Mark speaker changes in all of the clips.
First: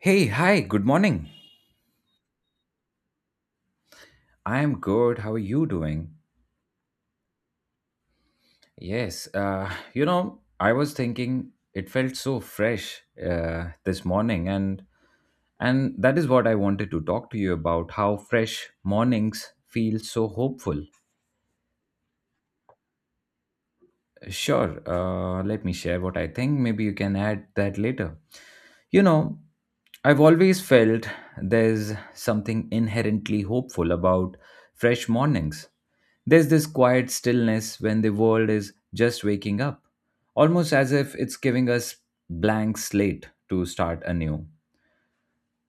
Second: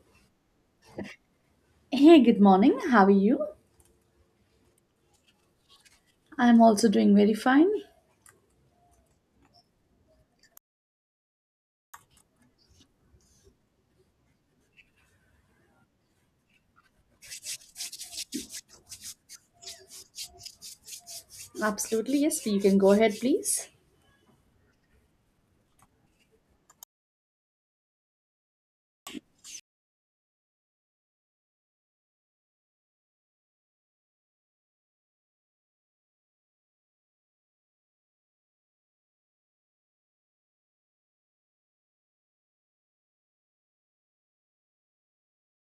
Speaker 1: Hey, hi, good morning.
Speaker 2: Hey, good morning. How are you?
Speaker 1: I'm good. How are you doing?
Speaker 2: I'm also doing very fine.
Speaker 1: Yes, I was thinking it felt so fresh this morning and that is what I wanted to talk to you about, how fresh mornings feel so hopeful.
Speaker 2: Absolutely, yes. You can go ahead, please.
Speaker 1: Sure, let me share what I think. Maybe you can add that later. You know, I've always felt there's something inherently hopeful about fresh mornings. There's this quiet stillness when the world is just waking up, almost as if it's giving us blank slate to start anew.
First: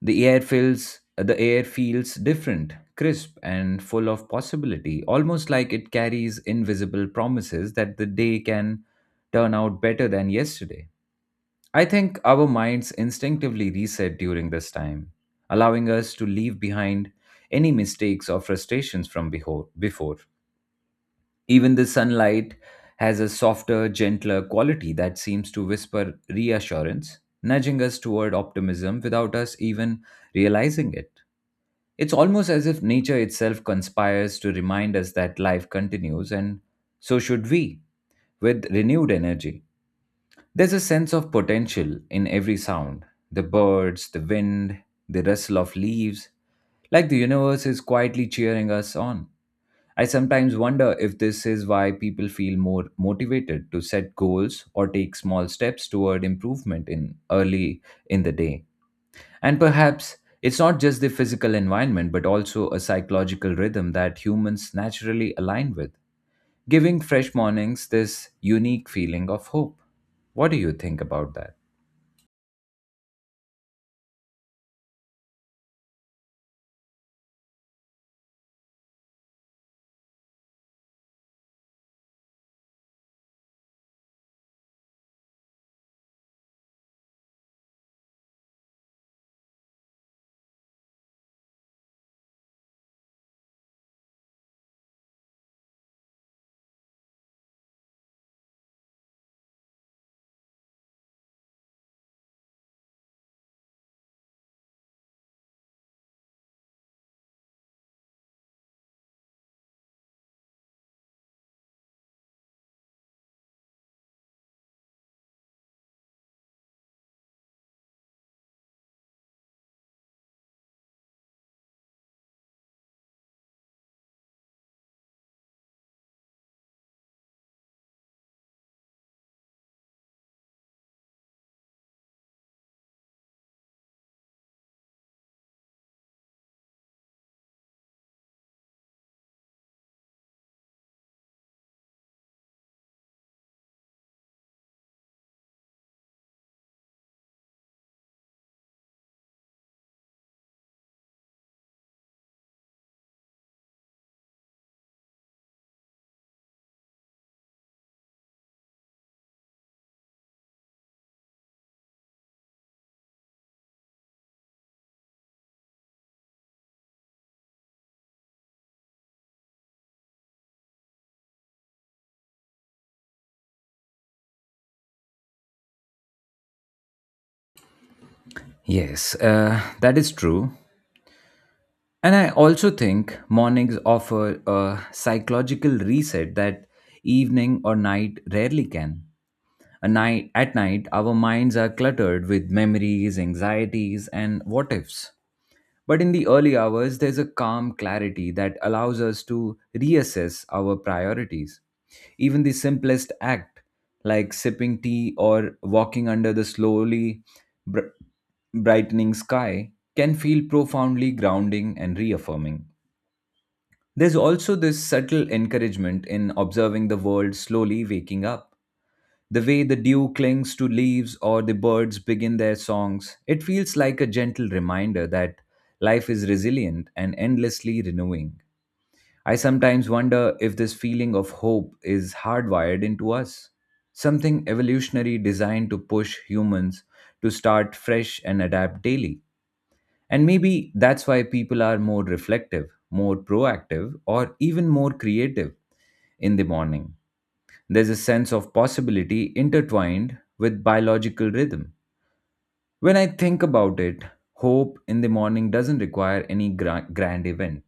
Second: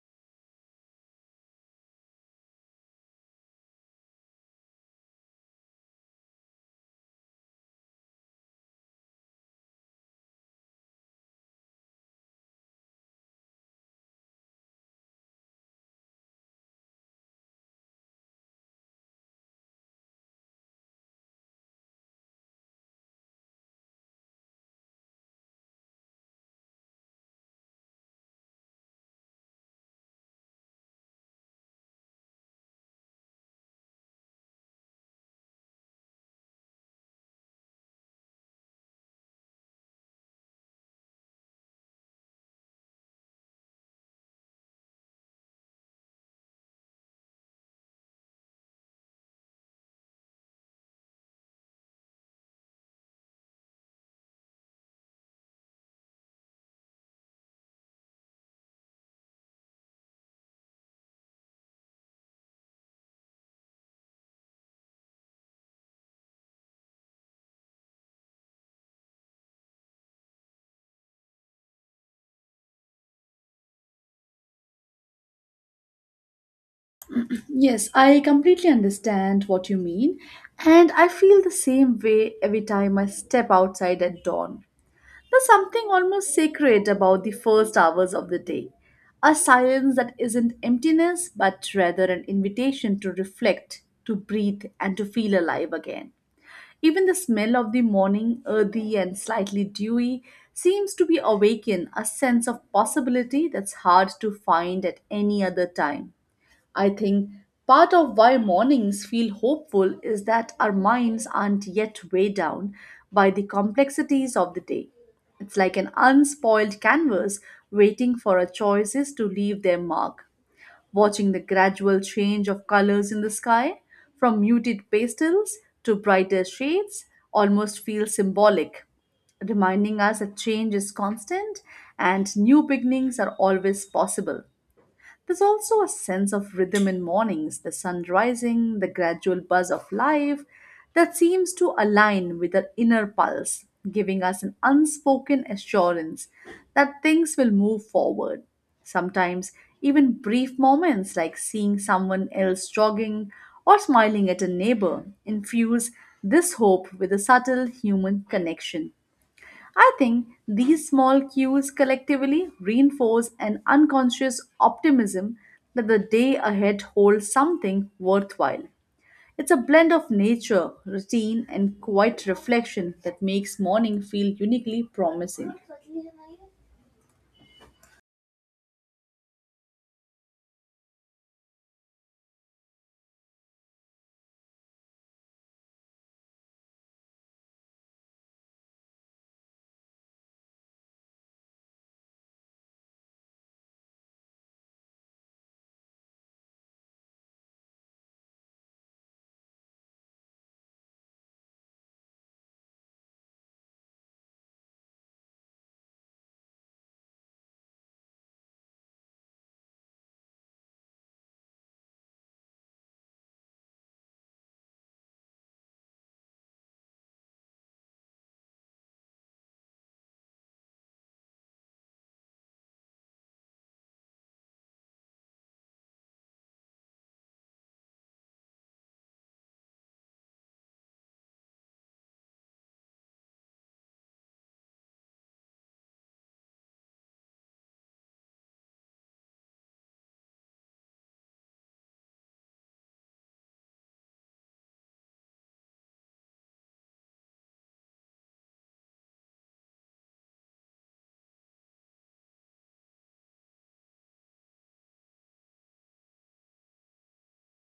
Speaker 1: The air feels different, crisp and full of possibility, almost like it carries invisible promises that the day can turn out better than yesterday. I think our minds instinctively reset during this time, allowing us to leave behind any mistakes or frustrations from before. Even the sunlight has a softer, gentler quality that seems to whisper reassurance, nudging us toward optimism without us even realizing it. It's almost as if nature itself conspires to remind us that life continues, and so should we, with renewed energy. There's a sense of potential in every sound, the birds, the wind, the rustle of leaves, like the universe is quietly cheering us on. I sometimes wonder if this is why people feel more motivated to set goals or take small steps toward improvement in the day, and perhaps it's not just the physical environment, but also a psychological rhythm that humans naturally align with, giving fresh mornings this unique feeling of hope. What do you think about that?
Speaker 2: Yes, I completely understand what you mean, and I feel the same way every time I step outside at dawn. There's something almost sacred about the first hours of the day, a silence that isn't emptiness, but rather an invitation to reflect, to breathe, and to feel alive again. Even the smell of the morning, earthy and slightly dewy, seems to be awaken a sense of possibility that's hard to find at any other time. I think part of why mornings feel hopeful is that our minds aren't yet weighed down by the complexities of the day. It's like an unspoiled canvas waiting for our choices to leave their mark watching the gradual change of colors in the sky from muted pastels to brighter shades almost feels symbolic, reminding us that change is constant and new beginnings are always possible. There's also a sense of rhythm in mornings, the sun rising, the gradual buzz of life that seems to align with our inner pulse, giving us an unspoken assurance that things will move forward. Sometimes, even brief moments like seeing someone else jogging or smiling at a neighbor infuse this hope with a subtle human connection. I think these small cues collectively reinforce an unconscious optimism that the day ahead holds something worthwhile. It's a blend of nature, routine, and quiet reflection that makes morning feel uniquely promising.
Speaker 1: Yes, that is true. And I also think mornings offer a psychological reset that evening or night rarely can. A night At night, our minds are cluttered with memories, anxieties, and what ifs. But in the early hours, there's a calm clarity that allows us to reassess our priorities. Even the simplest act, like sipping tea or walking under the slowly br- brightening sky, can feel profoundly grounding and reaffirming. There's also this subtle encouragement in observing the world slowly waking up. The way the dew clings to leaves or the birds begin their songs, it feels like a gentle reminder that life is resilient and endlessly renewing. I sometimes wonder if this feeling of hope is hardwired into us, something evolutionary designed to push humans to start fresh and adapt daily. And maybe that's why people are more reflective, more proactive, or even more creative in the morning. There's a sense of possibility intertwined with biological rhythm. When I think about it, hope in the morning doesn't require any grand event.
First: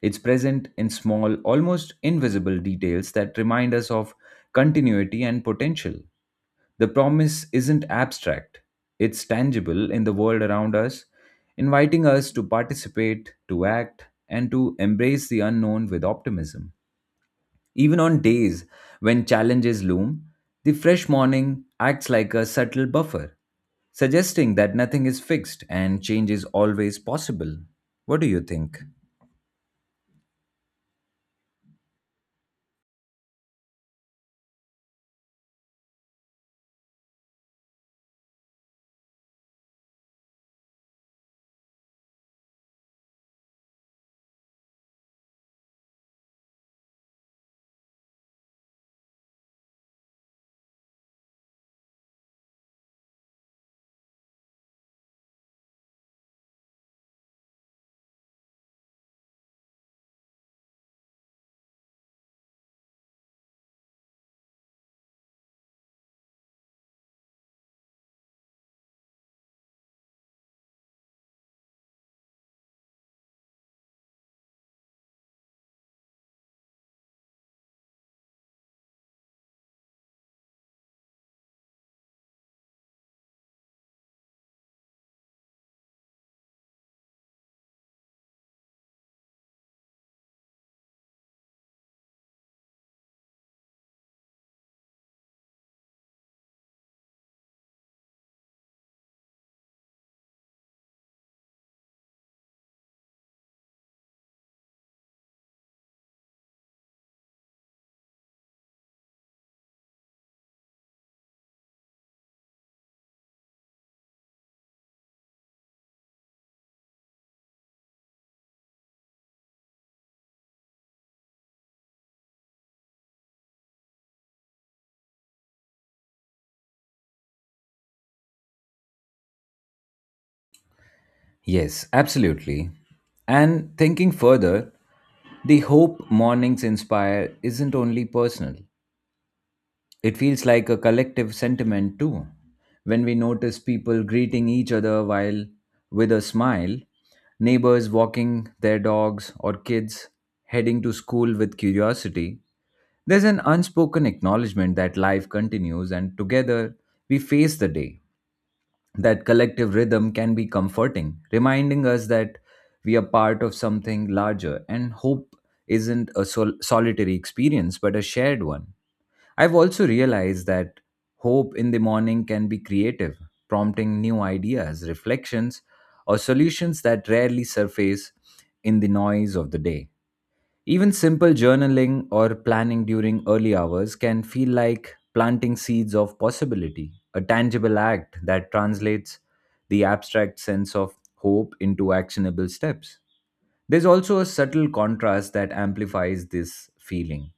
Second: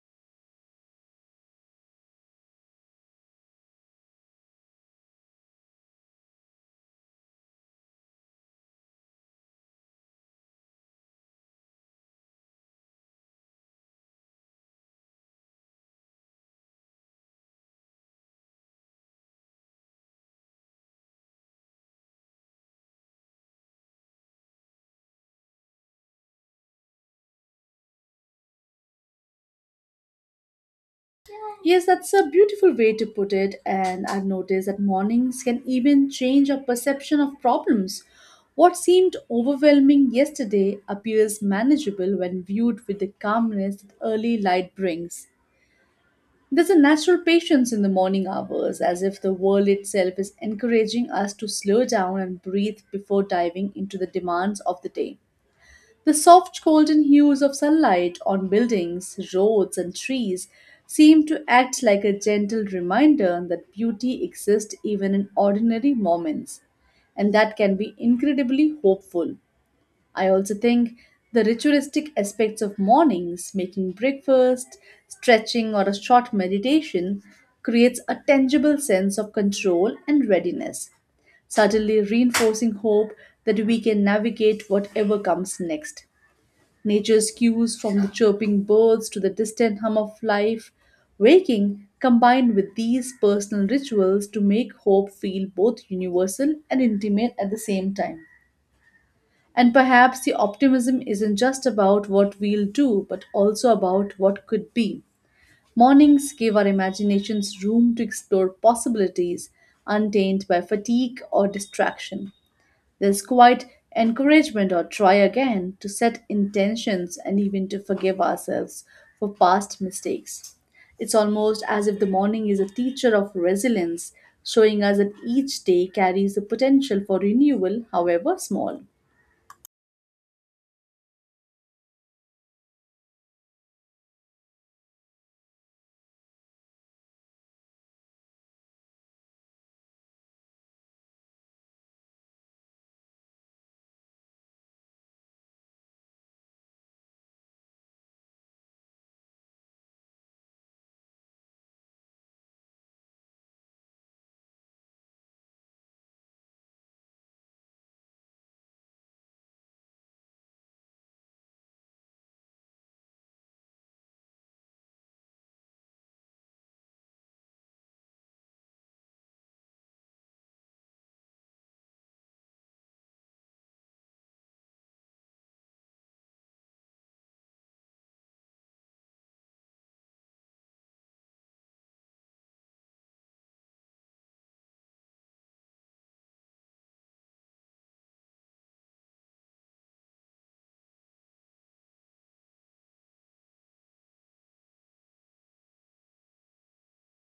Speaker 1: It's present in small, almost invisible details that remind us of continuity and potential. The promise isn't abstract, it's tangible in the world around us, inviting us to participate, to act, and to embrace the unknown with optimism. Even on days when challenges loom, the fresh morning acts like a subtle buffer, suggesting that nothing is fixed and change is always possible. What do you think?
Speaker 2: Yes, that's a beautiful way to put it, and I've noticed that mornings can even change our perception of problems. What seemed overwhelming yesterday appears manageable when viewed with the calmness that early light brings. There's a natural patience in the morning hours, as if the world itself is encouraging us to slow down and breathe before diving into the demands of the day. The soft golden hues of sunlight on buildings, roads, and trees seem to act like a gentle reminder that beauty exists even in ordinary moments, and that can be incredibly hopeful. I also think the ritualistic aspects of mornings, making breakfast, stretching, or a short meditation, creates a tangible sense of control and readiness, suddenly reinforcing hope that we can navigate whatever comes next. Nature's cues from the chirping birds to the distant hum of life, waking, combined with these personal rituals to make hope feel both universal and intimate at the same time. And perhaps the optimism isn't just about what we'll do, but also about what could be. Mornings give our imaginations room to explore possibilities untainted by fatigue or distraction. There's quite encouragement or try again to set intentions and even to forgive ourselves for past mistakes. It's almost as if the morning is a teacher of resilience, showing us that each day carries the potential for renewal, however small.
Speaker 1: Yes, absolutely. And thinking further, the hope mornings inspire isn't only personal. It feels like a collective sentiment too. When we notice people greeting each other while with a smile, neighbors walking their dogs, or kids heading to school with curiosity, there's an unspoken acknowledgement that life continues and together we face the day. That collective rhythm can be comforting, reminding us that we are part of something larger and hope isn't a solitary experience but a shared one. I've also realized that hope in the morning can be creative, prompting new ideas, reflections, or solutions that rarely surface in the noise of the day. Even simple journaling or planning during early hours can feel like planting seeds of possibility, a tangible act that translates the abstract sense of hope into actionable steps. There's also a subtle contrast that amplifies this feeling.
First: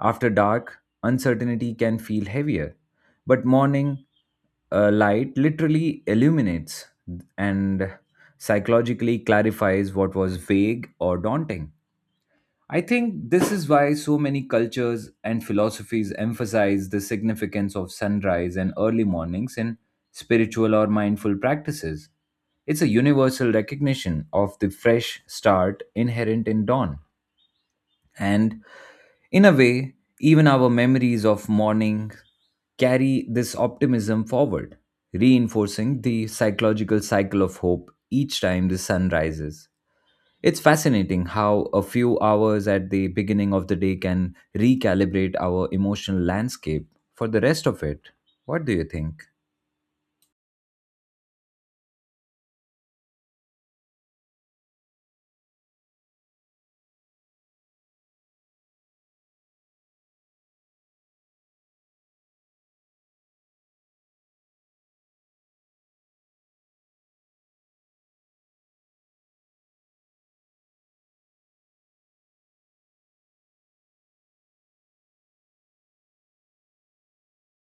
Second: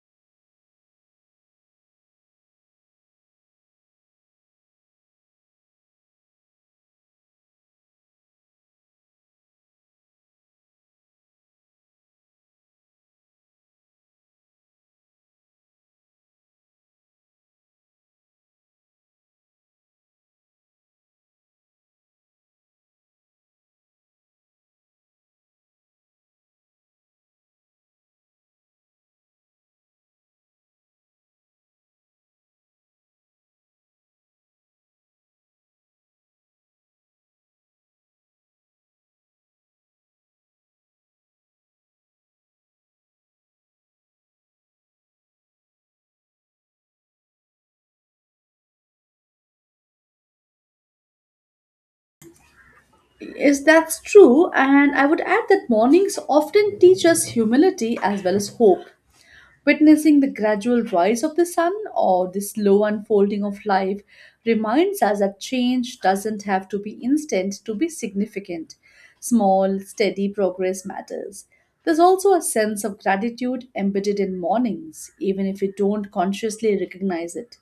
Speaker 1: After dark, uncertainty can feel heavier, but morning light literally illuminates and psychologically clarifies what was vague or daunting. I think this is why so many cultures and philosophies emphasize the significance of sunrise and early mornings in spiritual or mindful practices. It's a universal recognition of the fresh start inherent in dawn. And in a way, even our memories of morning carry this optimism forward, reinforcing the psychological cycle of hope each time the sun rises. It's fascinating how a few hours at the beginning of the day can recalibrate our emotional landscape for the rest of it. What do you think?
Speaker 2: Yes, that's true. And I would add that mornings often teach us humility as well as hope. Witnessing the gradual rise of the sun or the slow unfolding of life reminds us that change doesn't have to be instant to be significant. Small, steady progress matters. There's also a sense of gratitude embedded in mornings, even if we don't consciously recognize it.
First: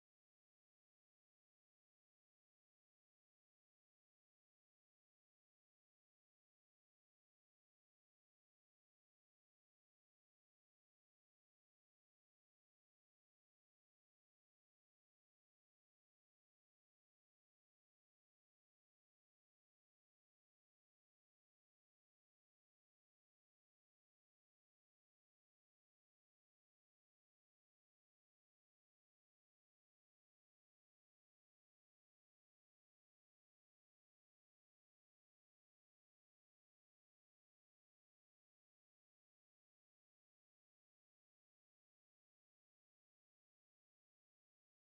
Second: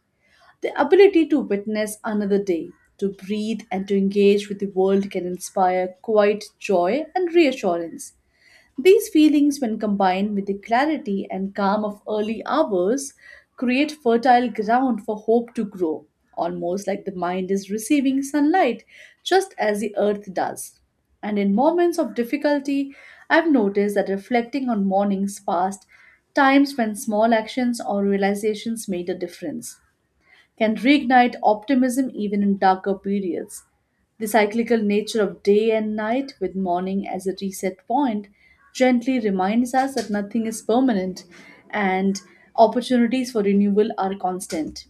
Speaker 2: The ability to witness another day, to breathe and to engage with the world can inspire quiet joy and reassurance. These feelings, when combined with the clarity and calm of early hours, create fertile ground for hope to grow, almost like the mind is receiving sunlight, just as the earth does. And in moments of difficulty, I've noticed that reflecting on mornings past, times when small actions or realizations made a difference can reignite optimism even in darker periods. The cyclical nature of day and night, with morning as a reset point, gently reminds us that nothing is permanent and opportunities for renewal are constant.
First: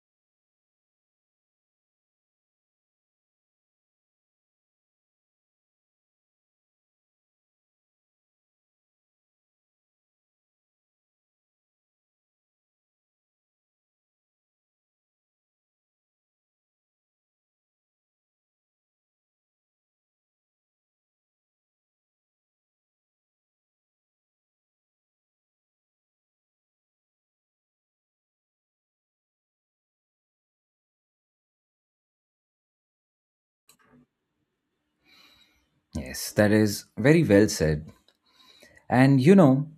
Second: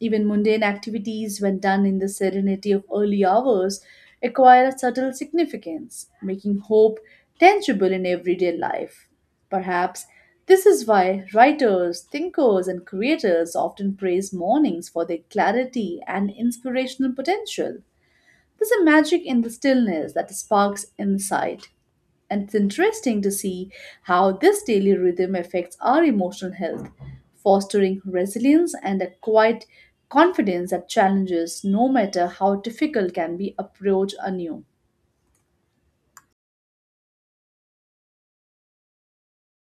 Speaker 2: Even mundane activities, when done in the serenity of early hours, acquire a subtle significance, making hope tangible in everyday life. Perhaps this is why writers, thinkers, and creators often praise mornings for their clarity and inspirational potential. There's a magic in the stillness that sparks insight. And it's interesting to see how this daily rhythm affects our emotional health, fostering resilience and a quiet confidence that challenges, no matter how difficult, can be approached anew.
Speaker 1: Yes, that is very well said. And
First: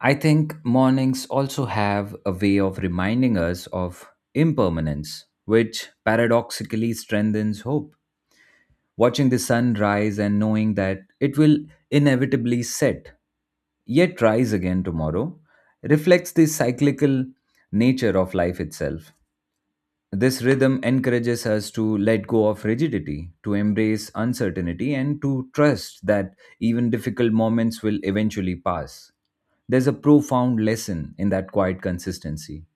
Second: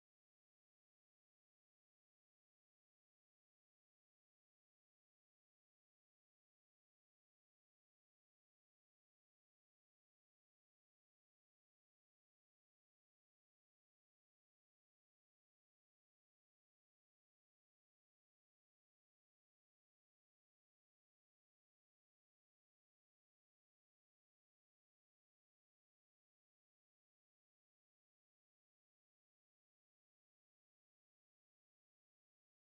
Speaker 1: I think mornings also have a way of reminding us of impermanence, which paradoxically strengthens hope. Watching the sun rise and knowing that it will inevitably set, yet rise again tomorrow, reflects the cyclical nature of life itself. This rhythm encourages us to let go of rigidity, to embrace uncertainty, and to trust that even difficult moments will eventually pass. There's a profound lesson in that quiet consistency.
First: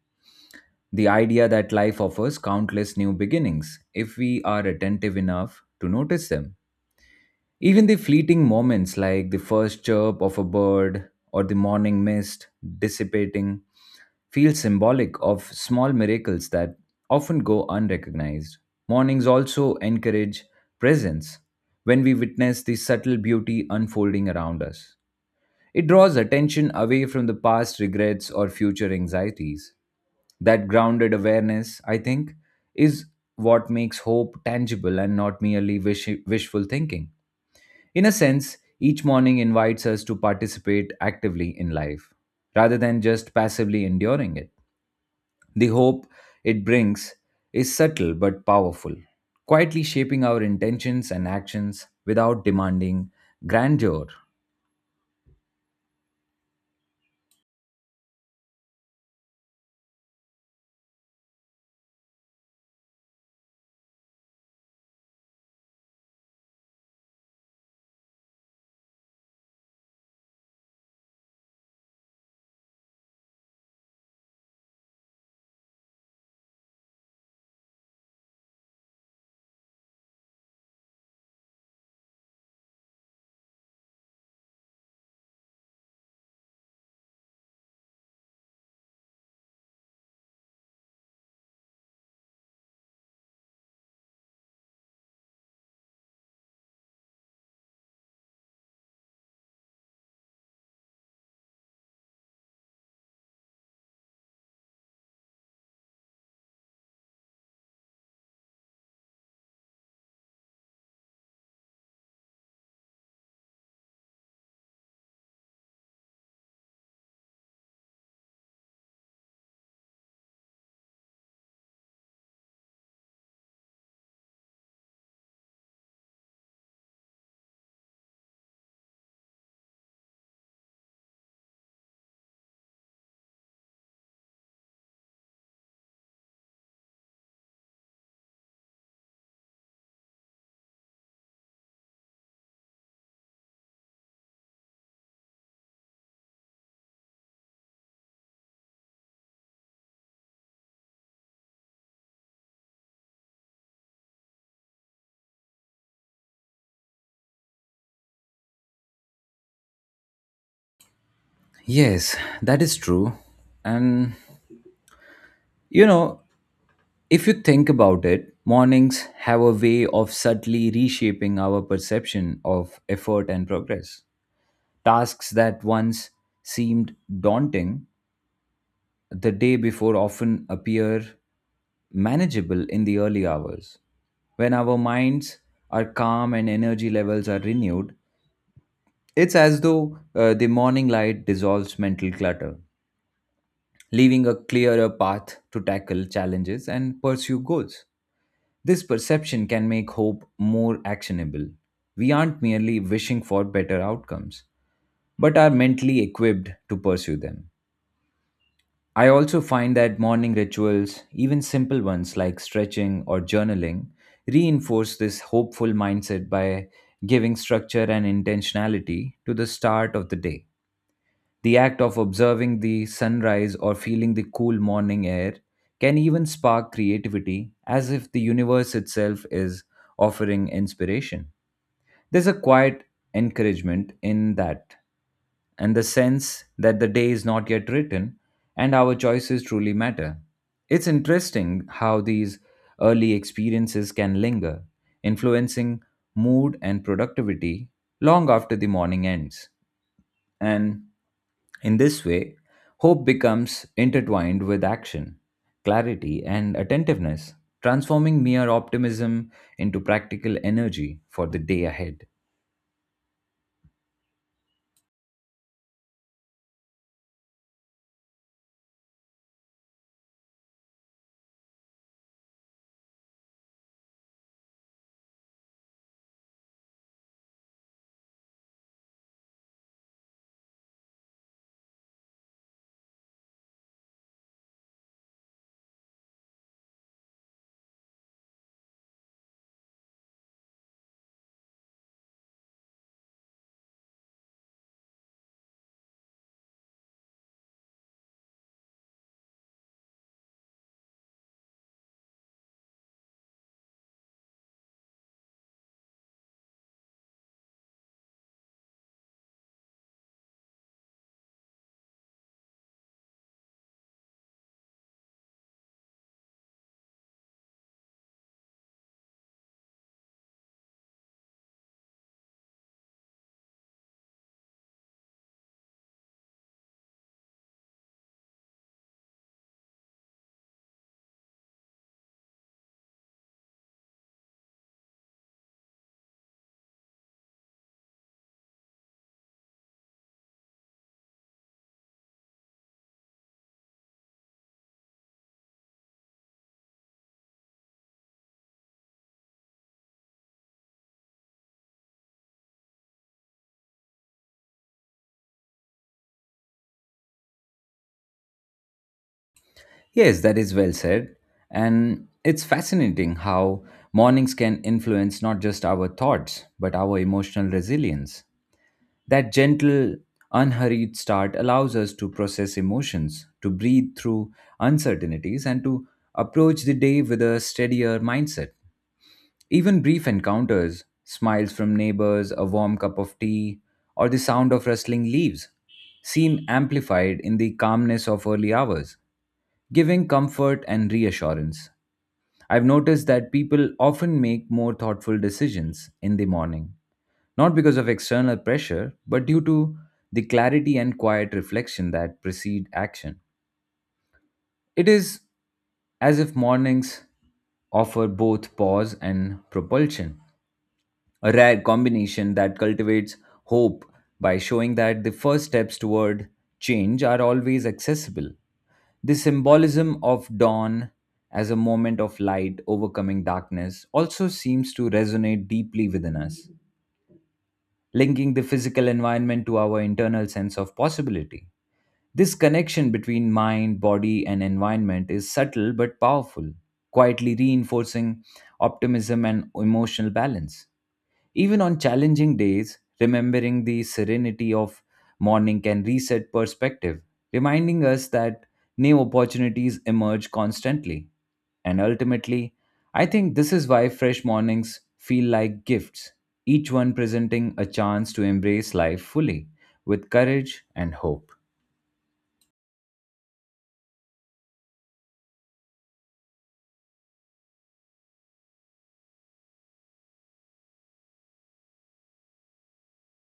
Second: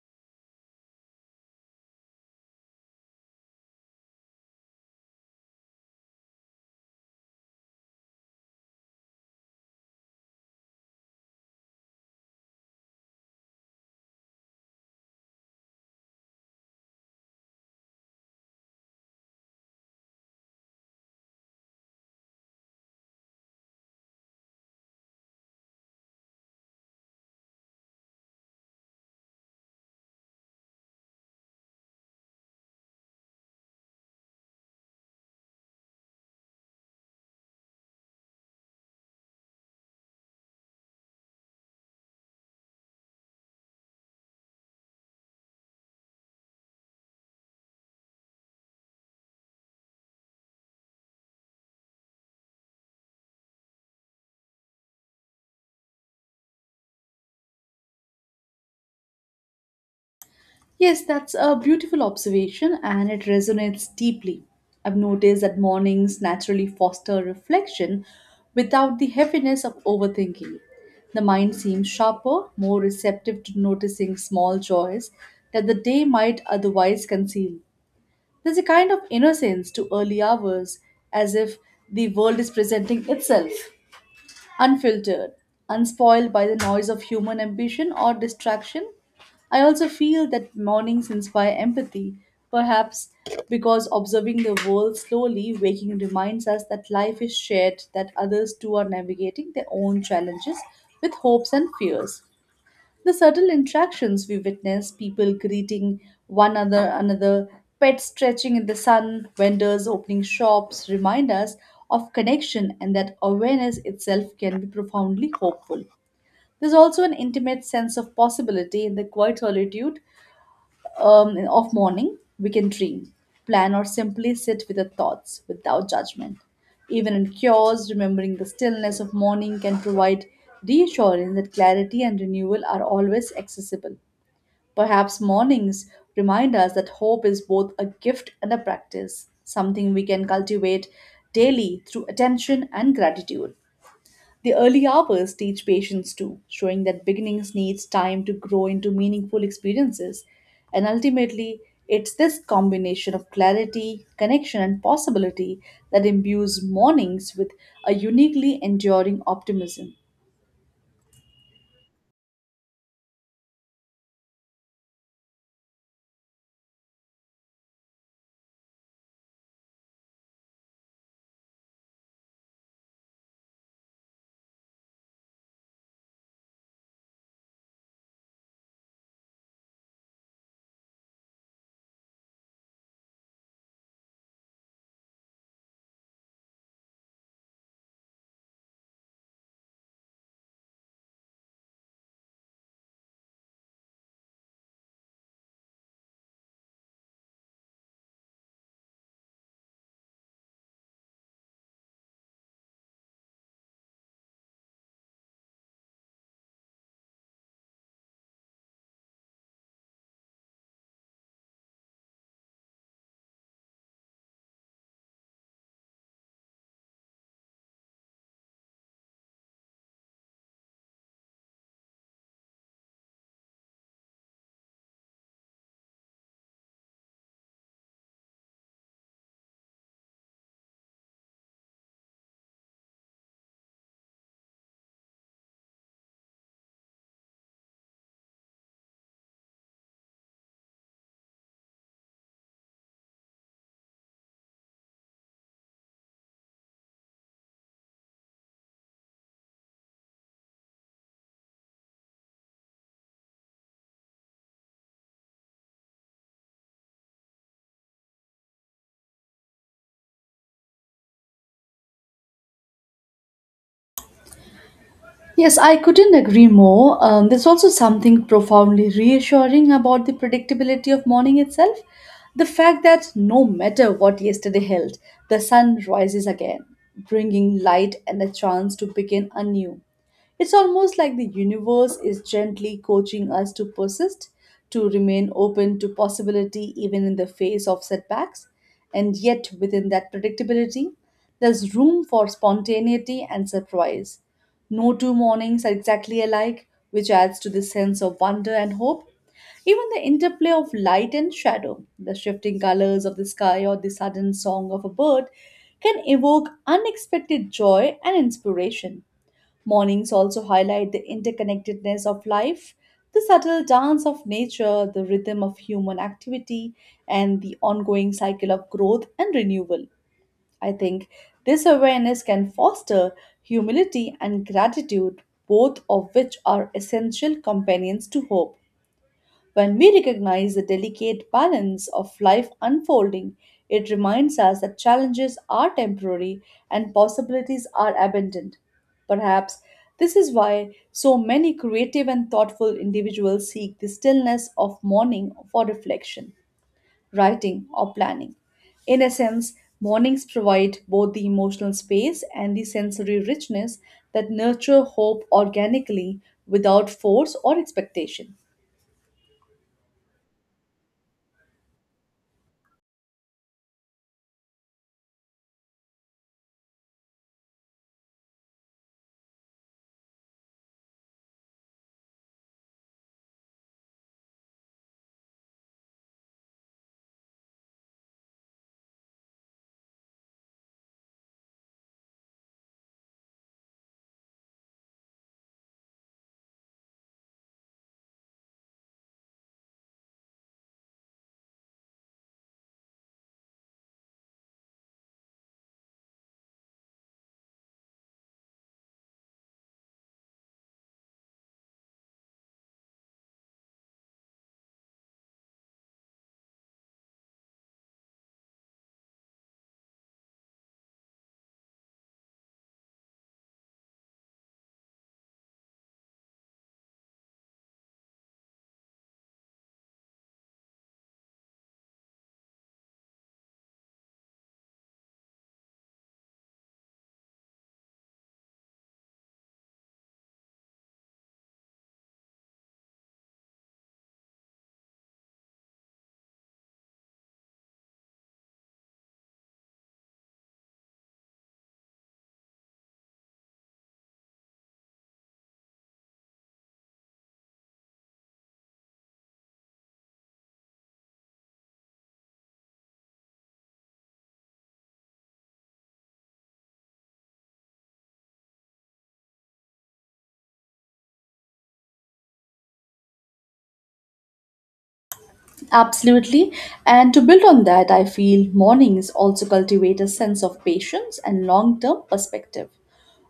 Speaker 1: The idea that life offers countless new beginnings if we are attentive enough to notice them. Even the fleeting moments like the first chirp of a bird or the morning mist dissipating feel symbolic of small miracles that often go unrecognized. Mornings also encourage presence when we witness the subtle beauty unfolding around us. It draws attention away from the past regrets or future anxieties. That grounded awareness, I think, is what makes hope tangible and not merely wishful thinking. In a sense, each morning invites us to participate actively in life rather than just passively enduring it. The hope it brings is subtle but powerful, quietly shaping our intentions and actions without demanding grandeur.
Speaker 2: Yes, that's a beautiful observation and it resonates deeply. I've noticed that mornings naturally foster reflection without the heaviness of overthinking. The mind seems sharper, more receptive to noticing small joys that the day might otherwise conceal. There's a kind of innocence to early hours, as if the world is presenting itself unfiltered, unspoiled by the noise of human ambition or distraction. I also feel that mornings inspire empathy, perhaps because observing the world slowly, waking reminds us that life is shared, that others too are navigating their own challenges with hopes and fears. The subtle interactions we witness, people greeting one another, pets stretching in the sun, vendors opening shops, remind us of connection and that awareness itself can be profoundly hopeful. There's also an intimate sense of possibility in the quiet solitude of morning, we can dream, plan, or simply sit with our thoughts without judgment. Even in chaos, remembering the stillness of morning can provide reassurance that clarity and renewal are always accessible. Perhaps mornings remind us that hope is both a gift and a practice, something we can cultivate daily through attention and gratitude. The early hours teach patience too, showing that beginnings needs time to grow into meaningful experiences. And ultimately, it's this combination of clarity, connection, and possibility that imbues mornings with a uniquely enduring optimism.
Speaker 1: Yes, that is true. And you know, if you think about it, mornings have a way of subtly reshaping our perception of effort and progress. Tasks that once seemed daunting the day before often appear manageable in the early hours. When our minds are calm and energy levels are renewed, it's as though the morning light dissolves mental clutter, leaving a clearer path to tackle challenges and pursue goals. This perception can make hope more actionable. We aren't merely wishing for better outcomes, but are mentally equipped to pursue them. I also find that morning rituals, even simple ones like stretching or journaling, reinforce this hopeful mindset by giving structure and intentionality to the start of the day. The act of observing the sunrise or feeling the cool morning air can even spark creativity, as if the universe itself is offering inspiration. There's a quiet encouragement in that, and the sense that the day is not yet written and our choices truly matter. It's interesting how these early experiences can linger, influencing mood and productivity long after the morning ends. And in this way, hope becomes intertwined with action, clarity, and attentiveness, transforming mere optimism into practical energy for the day ahead.
Speaker 2: Yes, I couldn't agree more. There's also something profoundly reassuring about the predictability of morning itself. The fact that no matter what yesterday held, the sun rises again, bringing light and a chance to begin anew. It's almost like the universe is gently coaching us to persist, to remain open to possibility even in the face of setbacks. And yet, within that predictability, there's room for spontaneity and surprise. No two mornings are exactly alike, which adds to the sense of wonder and hope. Even the interplay of light and shadow, the shifting colors of the sky, or the sudden song of a bird can evoke unexpected joy and inspiration. Mornings also highlight the interconnectedness of life, the subtle dance of nature, the rhythm of human activity, and the ongoing cycle of growth and renewal. I think this awareness can foster humility and gratitude, both of which are essential companions to hope. When we recognize the delicate balance of life unfolding, it reminds us that challenges are temporary and possibilities are abundant. Perhaps this is why so many creative and thoughtful individuals seek the stillness of morning for reflection writing, or planning. In a sense, mornings provide both the emotional space and the sensory richness that nurture hope organically without force or expectation.
Speaker 1: Yes, that is well said. And it's fascinating how mornings can influence not just our thoughts, but our emotional resilience. That gentle, unhurried start allows us to process emotions, to breathe through uncertainties, and to approach the day with a steadier mindset. Even brief encounters, smiles from neighbors, a warm cup of tea, or the sound of rustling leaves seem amplified in the calmness of early hours, giving comfort and reassurance. I've noticed that people often make more thoughtful decisions in the morning, not because of external pressure, but due to the clarity and quiet reflection that precede action. It is as if mornings offer both pause and propulsion, a rare combination that cultivates hope by showing that the first steps toward change are always accessible. The symbolism of dawn as a moment of light overcoming darkness also seems to resonate deeply within us, linking the physical environment to our internal sense of possibility. This connection between mind, body, and environment is subtle but powerful, quietly reinforcing optimism and emotional balance. Even on challenging days, remembering the serenity of morning can reset perspective, reminding us that new opportunities emerge constantly. And ultimately, I think this is why fresh mornings feel like gifts, each one presenting a chance to embrace life fully with courage and hope.
Speaker 2: Absolutely. And to build on that, I feel mornings also cultivate a sense of patience and long term perspective.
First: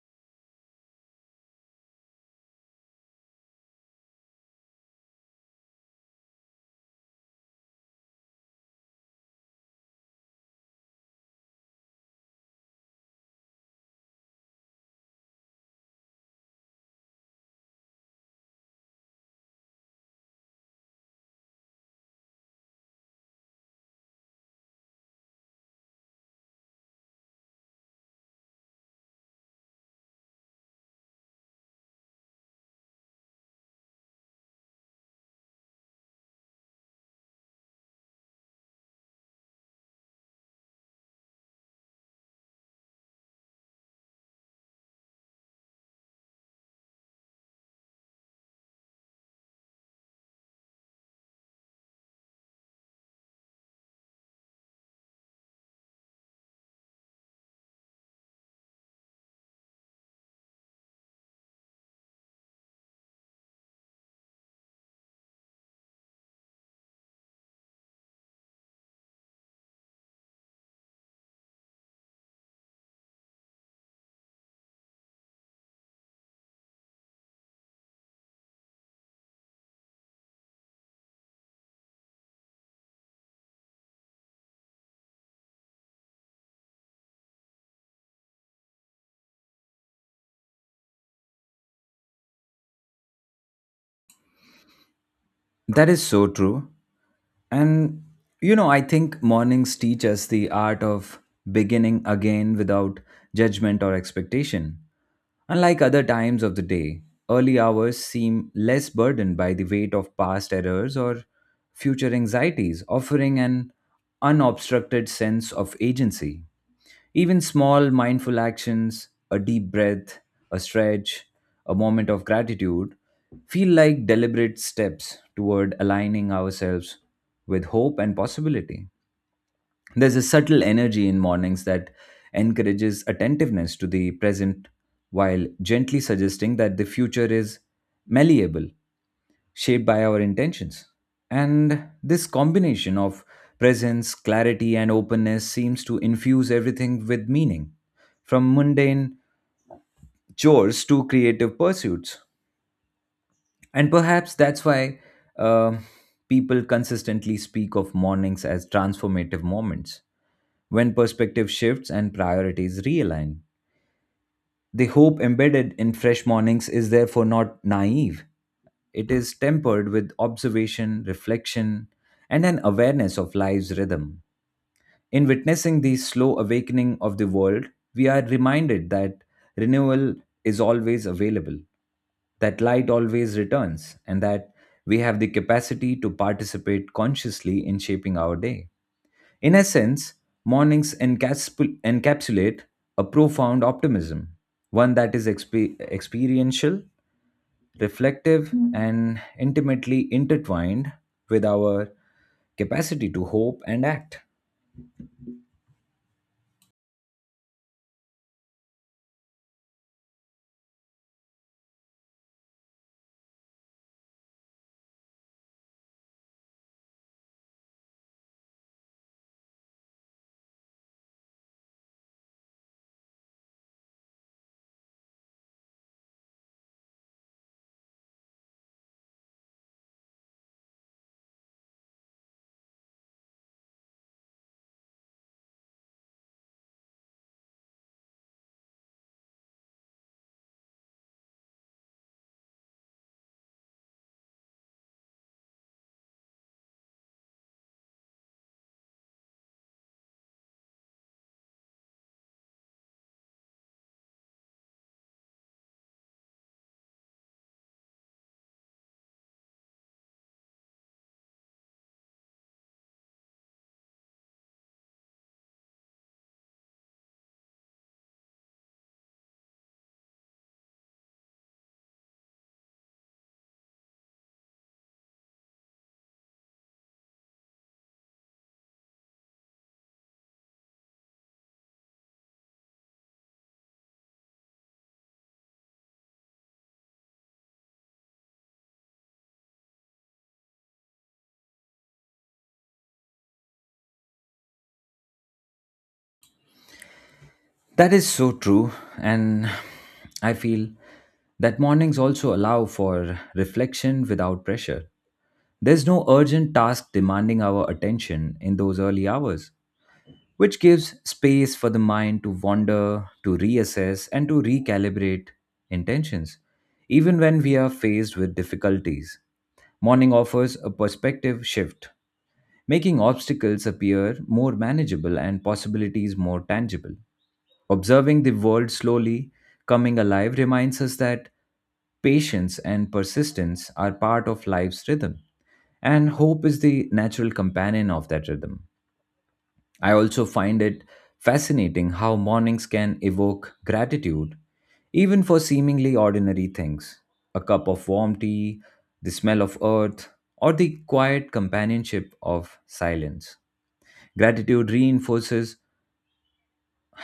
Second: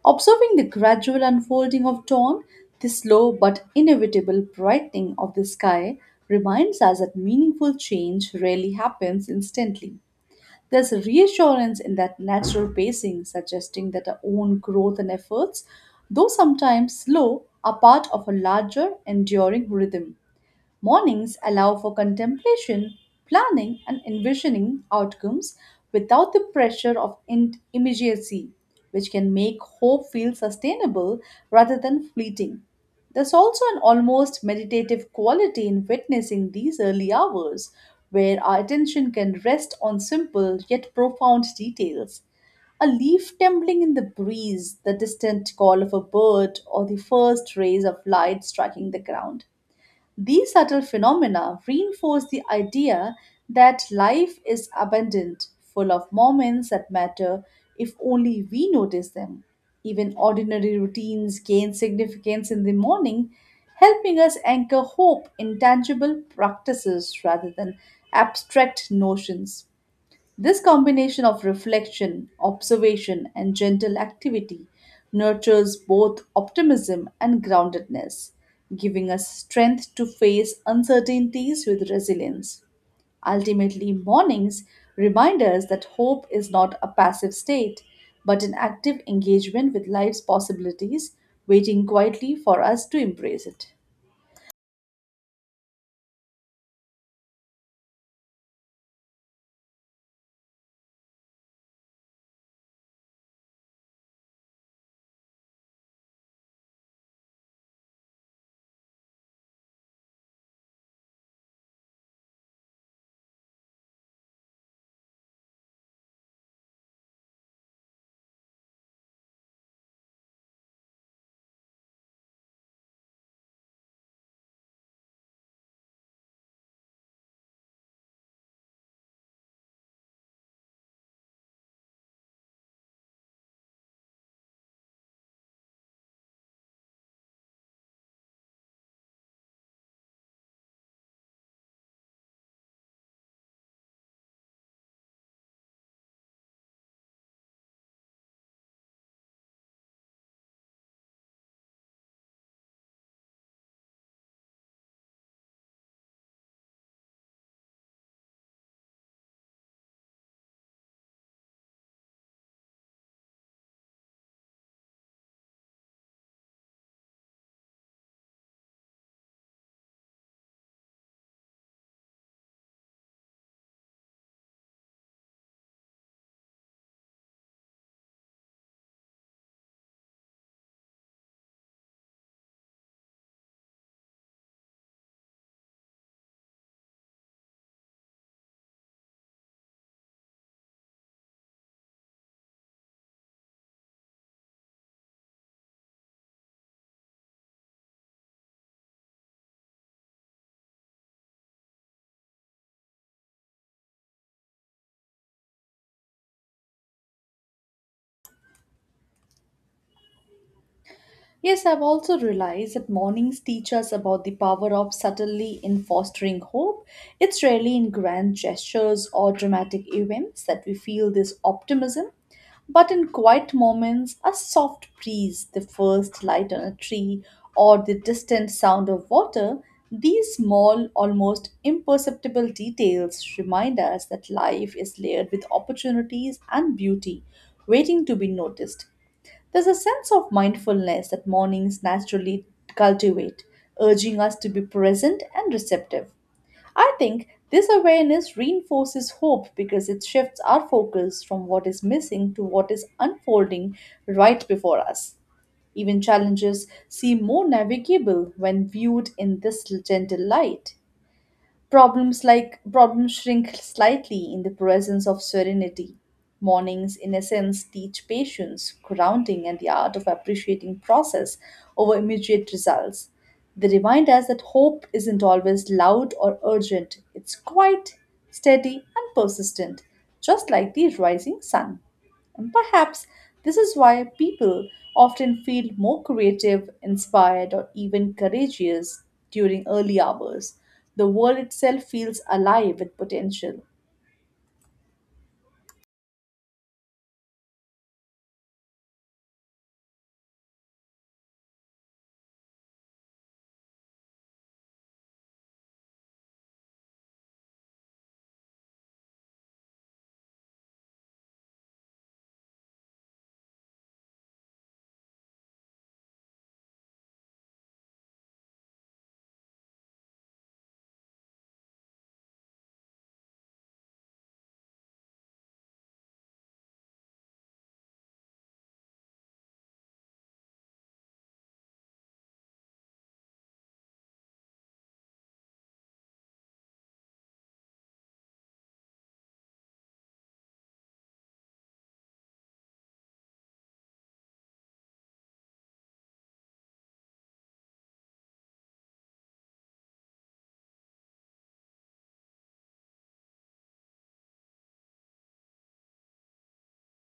Speaker 2: Observing the gradual unfolding of dawn, the slow but inevitable brightening of the sky reminds us that meaningful change rarely happens instantly. There's reassurance in that natural pacing, suggesting that our own growth and efforts, though sometimes slow, are part of a larger, enduring rhythm. Mornings allow for contemplation, planning, and envisioning outcomes without the pressure of immediacy, which can make hope feel sustainable rather than fleeting. There's also an almost meditative quality in witnessing these early hours, where our attention can rest on simple yet profound details. A leaf trembling in the breeze, the distant call of a bird, or the first rays of light striking the ground. These subtle phenomena reinforce the idea that life is abundant, full of moments that matter if only we notice them. Even ordinary routines gain significance in the morning, helping us anchor hope in tangible practices rather than abstract notions. This combination of reflection, observation, and gentle activity nurtures both optimism and groundedness, giving us strength to face uncertainties with resilience. Ultimately, mornings remind us that hope is not a passive state, but an active engagement with life's possibilities, waiting quietly for us to embrace it.
Speaker 1: That is so true. And I think mornings teach us the art of beginning again without judgment or expectation. Unlike other times of the day, early hours seem less burdened by the weight of past errors or future anxieties, offering an unobstructed sense of agency. Even small mindful actions, a deep breath, a stretch, a moment of gratitude, feel like deliberate steps toward aligning ourselves with hope and possibility. There's a subtle energy in mornings that encourages attentiveness to the present while gently suggesting that the future is malleable, shaped by our intentions. And this combination of presence, clarity, and openness seems to infuse everything with meaning, from mundane chores to creative pursuits. And perhaps that's why uh, people consistently speak of mornings as transformative moments. When perspective shifts and priorities realign, the hope embedded in fresh mornings is therefore not naive. It is tempered with observation, reflection, and an awareness of life's rhythm. In witnessing the slow awakening of the world, we are reminded that renewal is always available, that light always returns, and that we have the capacity to participate consciously in shaping our day. In essence, mornings encapsulate a profound optimism, one that is experiential, reflective, Mhm, and intimately intertwined with our capacity to hope and act.
Speaker 2: Yes, I've also realized that mornings teach us about the power of subtlety in fostering hope. It's rarely in grand gestures or dramatic events that we feel this optimism, but in quiet moments, a soft breeze, the first light on a tree, or the distant sound of water, these small, almost imperceptible details remind us that life is layered with opportunities and beauty waiting to be noticed. There's a sense of mindfulness that mornings naturally cultivate, urging us to be present and receptive. I think this awareness reinforces hope because it shifts our focus from what is missing to what is unfolding right before us. Even challenges seem more navigable when viewed in this gentle light. Problems like problems shrink slightly in the presence of serenity. Mornings, in essence, teach patience, grounding, and the art of appreciating process over immediate results. They remind us that hope isn't always loud or urgent, it's quiet, steady, and persistent, just like the rising sun. And perhaps this is why people often feel more creative, inspired, or even courageous during early hours. The world itself feels alive with potential.
Speaker 1: That is so true, and I feel that mornings also allow for reflection without pressure. There's no urgent task demanding our attention in those early hours, which gives space for the mind to wander, to reassess, and to recalibrate intentions, even when we are faced with difficulties. Morning offers a perspective shift, making obstacles appear more manageable and possibilities more tangible. Observing the world slowly coming alive reminds us that patience and persistence are part of life's rhythm, and hope is the natural companion of that rhythm. I also find it fascinating how mornings can evoke gratitude, even for seemingly ordinary things: a cup of warm tea, the smell of earth, or the quiet companionship of silence. Gratitude reinforces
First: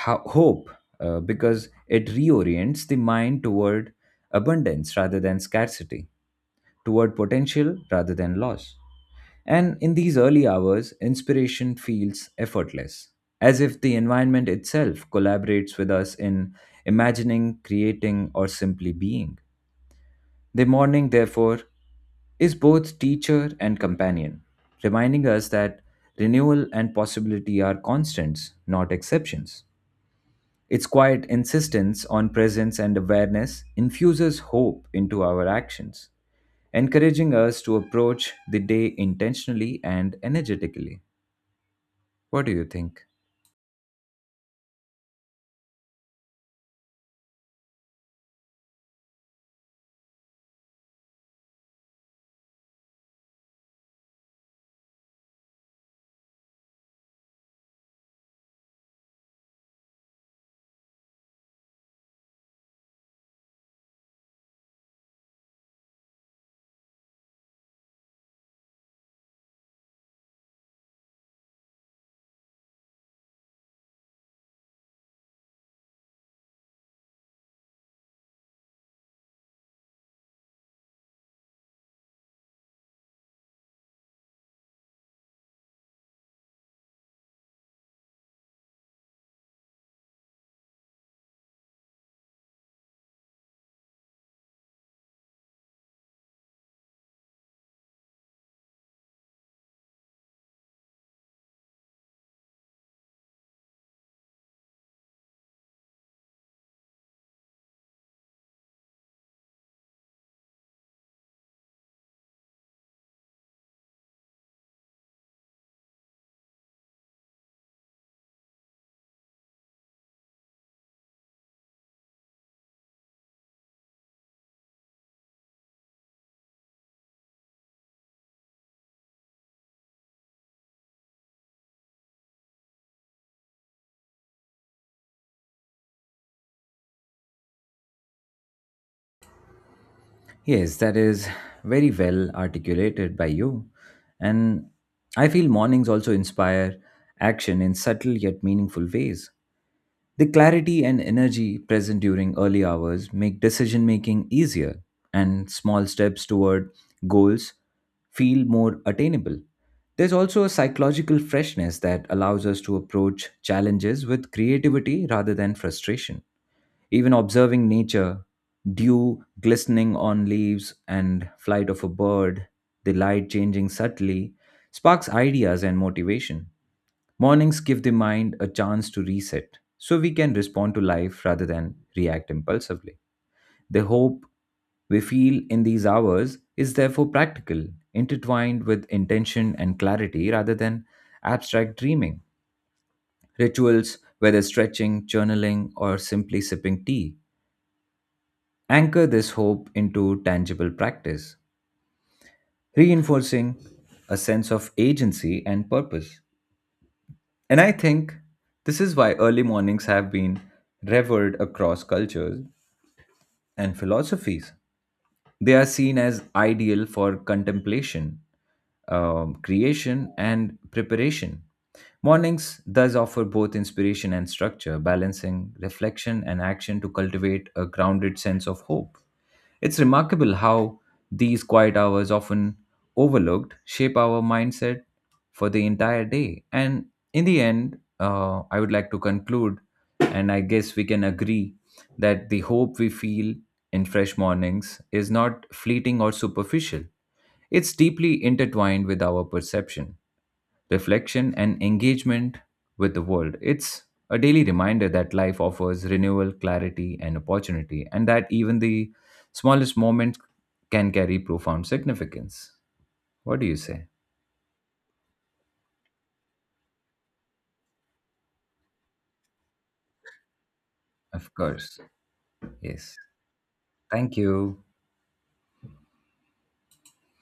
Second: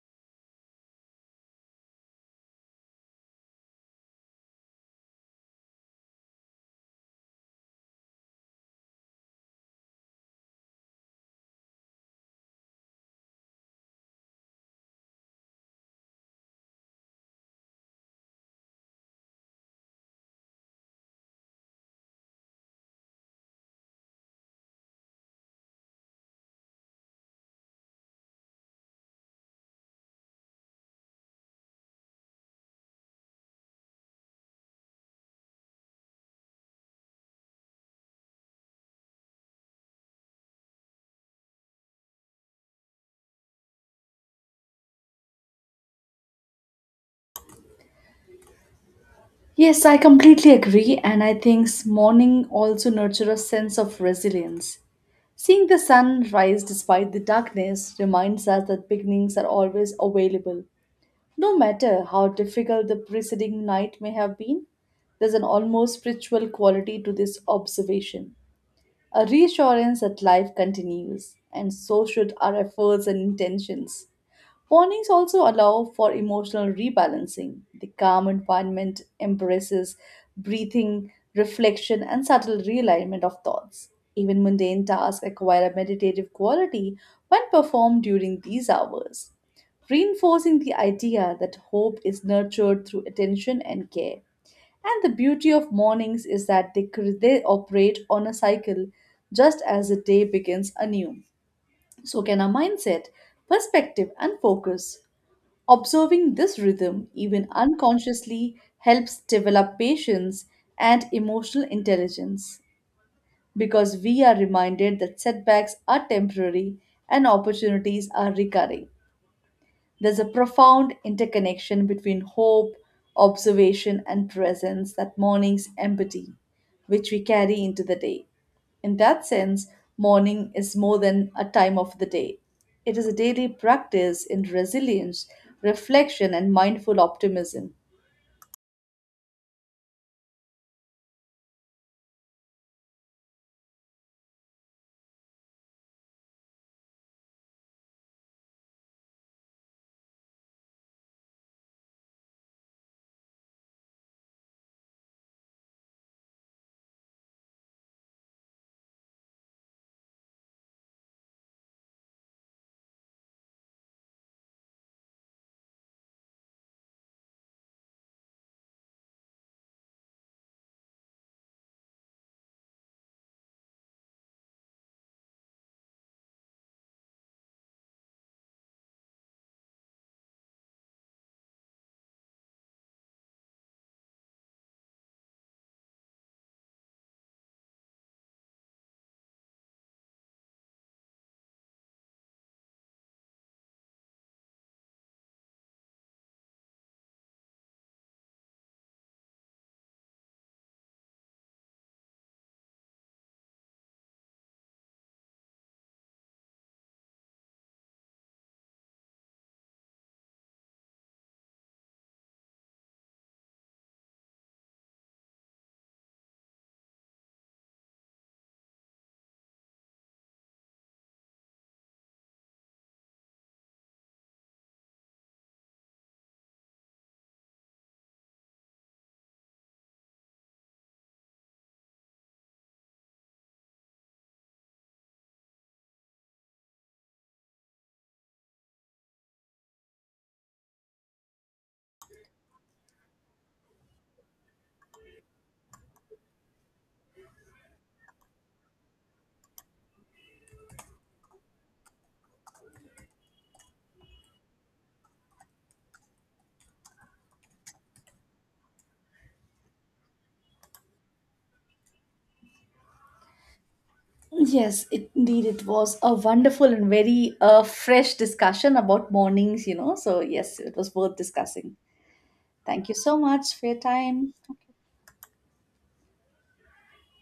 Speaker 1: hope because it reorients the mind toward abundance rather than scarcity, toward potential rather than loss. And in these early hours, inspiration feels effortless, as if the environment itself collaborates with us in imagining, creating, or simply being. The morning, therefore, is both teacher and companion, reminding us that renewal and possibility are constants, not exceptions. Its quiet insistence on presence and awareness infuses hope into our actions, encouraging us to approach the day intentionally and energetically. What do you think?
Speaker 2: Yes, I completely agree, and I think morning also nurtures a sense of resilience. Seeing the sun rise despite the darkness reminds us that beginnings are always available. No matter how difficult the preceding night may have been, there's an almost spiritual quality to this observation, a reassurance that life continues, and so should our efforts and intentions. Mornings also allow for emotional rebalancing. The calm environment embraces breathing, reflection, and subtle realignment of thoughts. Even mundane tasks acquire a meditative quality when performed during these hours, reinforcing the idea that hope is nurtured through attention and care. And the beauty of mornings is that they operate on a cycle just as the day begins anew. So can our mindset, perspective, and focus. Observing this rhythm, even unconsciously, helps develop patience and emotional intelligence because we are reminded that setbacks are temporary and opportunities are recurring. There's a profound interconnection between hope, observation, and presence that mornings embody, which we carry into the day. In that sense, morning is more than a time of the day. It is a daily practice in resilience, reflection, and mindful optimism.
Speaker 1: Yes, that is very well articulated by you. And I feel mornings also inspire action in subtle yet meaningful ways. The clarity and energy present during early hours make decision making easier, and small steps toward goals feel more attainable. There's also a psychological freshness that allows us to approach challenges with creativity rather than frustration. Even observing nature, dew glistening on leaves and flight of a bird, the light changing subtly, sparks ideas and motivation. Mornings give the mind a chance to reset so we can respond to life rather than react impulsively. The hope we feel in these hours is therefore practical, intertwined with intention and clarity rather than abstract dreaming. Rituals, whether stretching, journaling, or simply sipping tea, anchor this hope into tangible practice, reinforcing a sense of agency and purpose. And I think this is why early mornings have been revered across cultures and philosophies. They are seen as ideal for contemplation, creation, and preparation. Mornings thus offer both inspiration and structure, balancing reflection and action to cultivate a grounded sense of hope. It's remarkable how these quiet hours, often overlooked, shape our mindset for the entire day. And in the end, I would like to conclude, and I guess we can agree that the hope we feel in fresh mornings is not fleeting or superficial. It's deeply intertwined with our perception, reflection, and engagement with the world. It's a daily reminder that life offers renewal, clarity, and opportunity, and that even the smallest moment can carry profound significance. What do you say?
Speaker 2: Yes, indeed, it was a wonderful and very fresh discussion about mornings, you know. So, yes, it was worth
Speaker 1: Of
Speaker 2: discussing.
Speaker 1: course.
Speaker 2: Thank you
Speaker 1: Yes.
Speaker 2: so much for your
Speaker 1: Thank
Speaker 2: time.
Speaker 1: you.